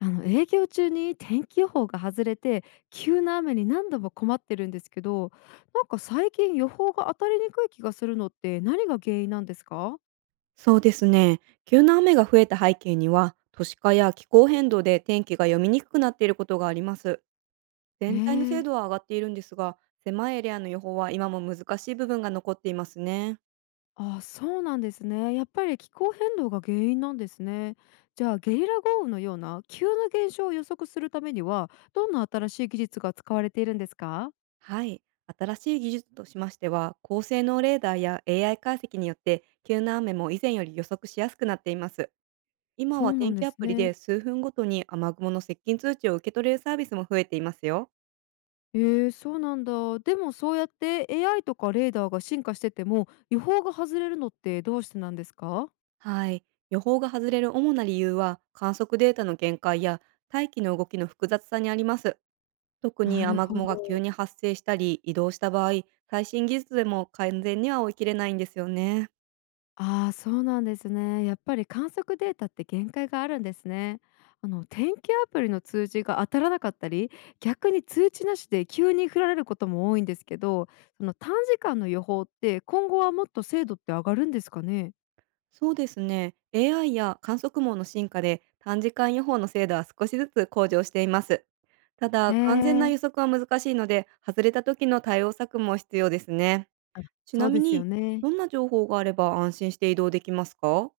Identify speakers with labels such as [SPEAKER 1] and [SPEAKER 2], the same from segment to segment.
[SPEAKER 1] 営業中に天気予報が外れて急な雨に何度も困ってるんですけどなんか最近予報が当たりにくい気がするのって何が原因なんですか？
[SPEAKER 2] そうですね。急な雨が増えた背景には、都市化や気候変動で天気が読みにくくなっていることがあります。
[SPEAKER 1] え
[SPEAKER 2] 全体の精
[SPEAKER 1] ー、
[SPEAKER 2] 度は上がっているんですが、狭いエリアの予報は今も難しい部分が残っていますね。
[SPEAKER 1] あ、そうなんですね。やっぱり気候変動が原因なんですね。じゃあゲリラ豪雨のような急な現象を予測するためにはどんな新しい技術が使われているんですか？
[SPEAKER 2] はい。新しい技術としましては、高性能レーダーや AI 解析によって、急な雨も以前より予測しやすくなっています。今
[SPEAKER 1] そ
[SPEAKER 2] は
[SPEAKER 1] うなん
[SPEAKER 2] 天
[SPEAKER 1] で
[SPEAKER 2] 気ア
[SPEAKER 1] す
[SPEAKER 2] プリ
[SPEAKER 1] ね。
[SPEAKER 2] で数分ごとに雨雲の接近通知を受け取れるサービスも増えていますよ。
[SPEAKER 1] えそうなんだ。でもそうやって AI とかレーダーが進化してても予報が外れるのってどうしてなんですか？
[SPEAKER 2] はい。予報が外れる主な理由は、観測データの限界や大気の動きの複雑さにあります。特
[SPEAKER 1] な
[SPEAKER 2] に
[SPEAKER 1] る
[SPEAKER 2] 雨
[SPEAKER 1] ほ
[SPEAKER 2] 雲が急
[SPEAKER 1] ど。
[SPEAKER 2] に発生したり移動した場合、最新技術でも完全には追い切れないんですよね。
[SPEAKER 1] ああ、そうなんですね。やっぱり観測データって限界があるんですね。天気アプリの通知が当たらなかったり、逆に通知なしで急に降られることも多いんですけど、その短時間の予報って今後はもっと精度って上がるんですかね。
[SPEAKER 2] そうですね。AI や観測網の進化で短時間予報の精度は少しずつ向上しています。ただ、
[SPEAKER 1] え
[SPEAKER 2] 完全な
[SPEAKER 1] え、
[SPEAKER 2] 予測は難しいので、外れた時の対応策も必要ですね。ち
[SPEAKER 1] そ
[SPEAKER 2] な
[SPEAKER 1] う
[SPEAKER 2] み
[SPEAKER 1] ですよ
[SPEAKER 2] に、
[SPEAKER 1] ね。
[SPEAKER 2] どんな情報があれば安心して移動できますか？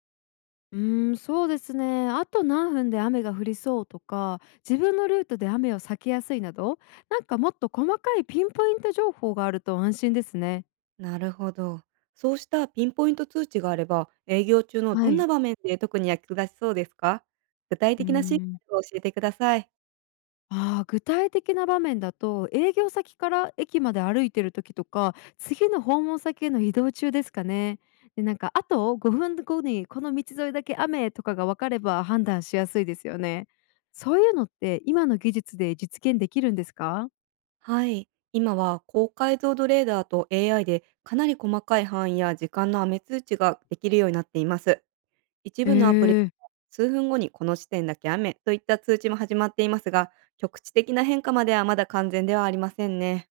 [SPEAKER 1] うーん、そうですね。あと何分で雨が降りそうとか、自分のルートで雨を避けやすいなど、なんかもっと細かいピンポイント情報があると安心ですね。
[SPEAKER 2] なるほど。そうしたピンポイント通知があれば、営業中のど
[SPEAKER 1] は
[SPEAKER 2] ん
[SPEAKER 1] い。
[SPEAKER 2] な場面で特に役立ちそうですか？具体
[SPEAKER 1] うー
[SPEAKER 2] 的なシー
[SPEAKER 1] ん。
[SPEAKER 2] ンを教えてください。
[SPEAKER 1] ああ、具体的な場面だと、営業先から駅まで歩いてる時とか、次の訪問先への移動中ですかね。で、なんか、あと5分後にこの道沿いだけ雨とかが分かれば判断しやすいですよね。そういうのって今の技術で実現できるんですか？
[SPEAKER 2] はい。今は高解像度レーダーと AI でかなり細かい範囲や時間の雨通知ができるようになっています。一部のアプリ、
[SPEAKER 1] ええ。
[SPEAKER 2] 数分後にこの時点だけ雨といった通知も始まっていますが、局地的な変化まではまだ完全ではありませんね。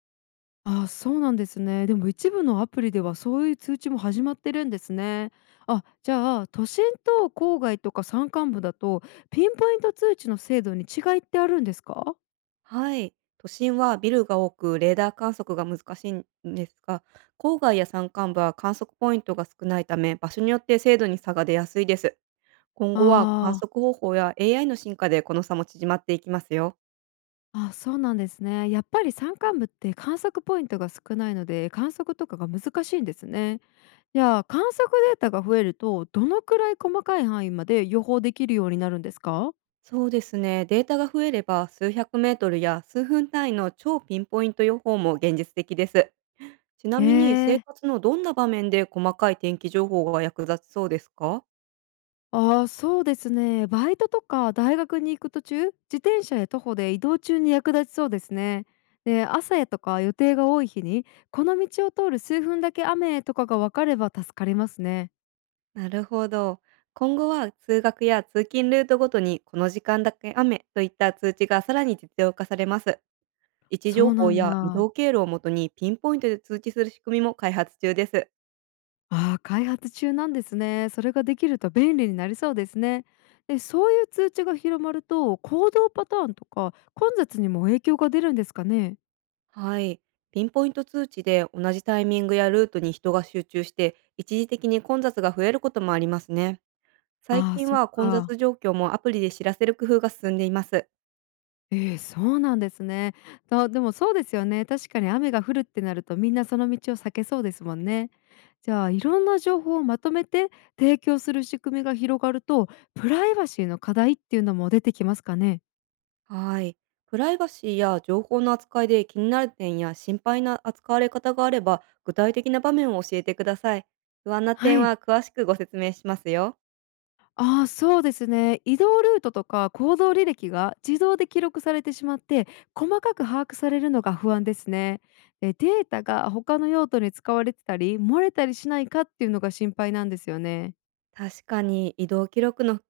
[SPEAKER 1] ああ、そうなんですね。でも一部のアプリではそういう通知も始まってるんですね。あ、じゃあ都心と郊外とか山間部だとピンポイント通知の精度に違いってあるんですか？
[SPEAKER 2] はい。都心はビルが多く、レーダー観測が難しいんですが、郊外や山間部は観測ポイントが少ないため、場所によって精度に差が出やすいです。今後は観
[SPEAKER 1] あ
[SPEAKER 2] 測方法や AI の進化でこの差も縮まっていきますよ。
[SPEAKER 1] あ、あ、そうなんですね。やっぱり山間部って観測ポイントが少ないので、観測とかが難しいんですね。じゃあ観測データが増えると、どのくらい細かい範囲まで予報できるようになるんですか？
[SPEAKER 2] そうですね。データが増えれば、数百メートルや数分単位の超ピンポイント予報も現実的です。ちな
[SPEAKER 1] え
[SPEAKER 2] みに、生
[SPEAKER 1] え。
[SPEAKER 2] 活のどんな場面で細かい天気情報が役立ちそうですか？
[SPEAKER 1] ああ、そうですね。バイトとか大学に行く途中、自転車や徒歩で移動中に役立ちそうですね。で、朝やとか予定が多い日に、この道を通る数分だけ雨とかが分かれば助かりますね。
[SPEAKER 2] なるほど。今後は通学や通勤ルートごとにこの時間だけ雨といった通知がさらに実用化されます。位置
[SPEAKER 1] そ
[SPEAKER 2] 情
[SPEAKER 1] う
[SPEAKER 2] 報
[SPEAKER 1] なん
[SPEAKER 2] や移
[SPEAKER 1] だ。
[SPEAKER 2] 動経路をもとにピンポイントで通知する仕組みも開発中です。
[SPEAKER 1] ああ、開発中なんですね。それができると便利になりそうですね。で、そういう通知が広まると、行動パターンとか混雑にも影響が出るんですかね。
[SPEAKER 2] はい。ピンポイント通知で同じタイミングやルートに人が集中して一時的に混雑が増えることもありますね。最
[SPEAKER 1] ああ、
[SPEAKER 2] 近
[SPEAKER 1] そっ
[SPEAKER 2] は混
[SPEAKER 1] か。
[SPEAKER 2] 雑状況もアプリで知らせる工夫が進んでいます。
[SPEAKER 1] ええ、そうなんですね。でもそうですよね。確かに雨が降るってなると、みんなその道を避けそうですもんね。じゃあ、いろんな情報をまとめて提供する仕組みが広がると、プライバシーの課題っていうのも出てきますかね？
[SPEAKER 2] はい。プライバシーや情報の扱いで気になる点や心配な扱われ方があれば、具体的な場面を教えてください。不安な
[SPEAKER 1] は
[SPEAKER 2] 点
[SPEAKER 1] い。
[SPEAKER 2] は詳しくご説明しますよ。
[SPEAKER 1] ああ、そうですね。移動ルートとか行動履歴が自動で記録されてしまって、細かく把握されるのが不安ですね。でデータが他の用途に使われてたり、漏れたりしないかっていうのが心配なんですよね。
[SPEAKER 2] 確かに移動記録の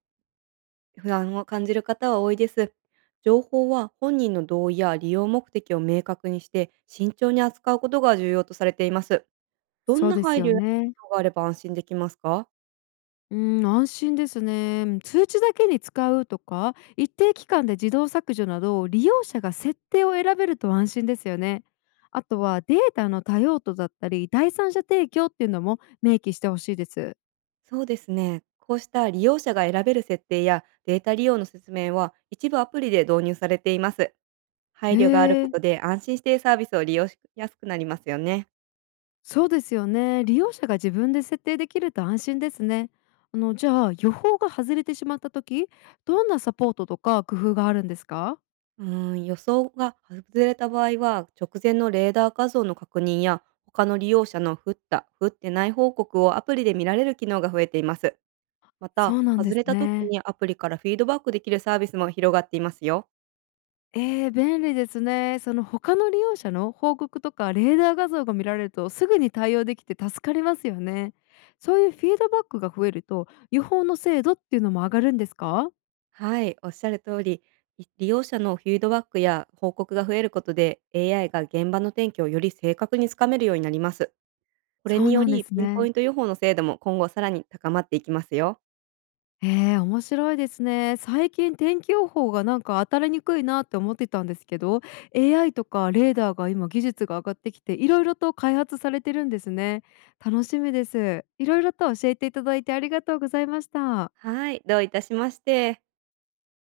[SPEAKER 2] 不安を感じる方は多いです。情報は本人の同意や利用目的を明確にして慎重に扱うことが重要とされています。ど
[SPEAKER 1] そ
[SPEAKER 2] ん
[SPEAKER 1] う
[SPEAKER 2] な
[SPEAKER 1] です
[SPEAKER 2] 配
[SPEAKER 1] よ
[SPEAKER 2] 慮や
[SPEAKER 1] ね。
[SPEAKER 2] ことがあれば安心できますか？
[SPEAKER 1] うん、安心ですね。通知だけに使うとか、一定期間で自動削除など、利用者が設定を選べると安心ですよね。あとはデータの多用途だったり、第三者提供っていうのも明記してほしいです。
[SPEAKER 2] そうですね。こうした利用者が選べる設定やデータ利用の説明は一部アプリで導入されています。
[SPEAKER 1] へ
[SPEAKER 2] 配慮があるこ
[SPEAKER 1] え、
[SPEAKER 2] とで安心してサービスを利用しやすくなりますよね。
[SPEAKER 1] そうですよね。利用者が自分で設定できると安心ですね。じゃあ予報が外れてしまった時、どんなサポートとか工夫があるんですか？
[SPEAKER 2] うーん、予想が外れた場合は直前のレーダー画像の確認や他の利用者の降った、降ってない報告をアプリで見られる機能が増えています。ま
[SPEAKER 1] そ
[SPEAKER 2] た、
[SPEAKER 1] うなんで
[SPEAKER 2] 外
[SPEAKER 1] す
[SPEAKER 2] れた時
[SPEAKER 1] ね。
[SPEAKER 2] にアプリからフィードバックできるサービスも広がっていますよ。
[SPEAKER 1] 便利ですね。その他の利用者の報告とかレーダー画像が見られるとすぐに対応できて助かりますよね。そういうフィードバックが増えると予報の精度っていうのも上がるんですか？
[SPEAKER 2] はい、おっしゃる通り、利用者のフィードバックや報告が増えることで、AI が現場の天気をより正確につかめるようになります。これ
[SPEAKER 1] そう
[SPEAKER 2] によ
[SPEAKER 1] なんで
[SPEAKER 2] り、
[SPEAKER 1] す
[SPEAKER 2] ピンポイ
[SPEAKER 1] ね。
[SPEAKER 2] ント予報の精度も今後さらに高まっていきますよ。
[SPEAKER 1] 面白いですね。最近天気予報がなんか当たりにくいなって思ってたんですけど AI とかレーダーが今技術が上がってきていろいろと開発されてるんですね。楽しみです。いろいろと教えていただいてありがとうございました。
[SPEAKER 2] はい、どういたしまして。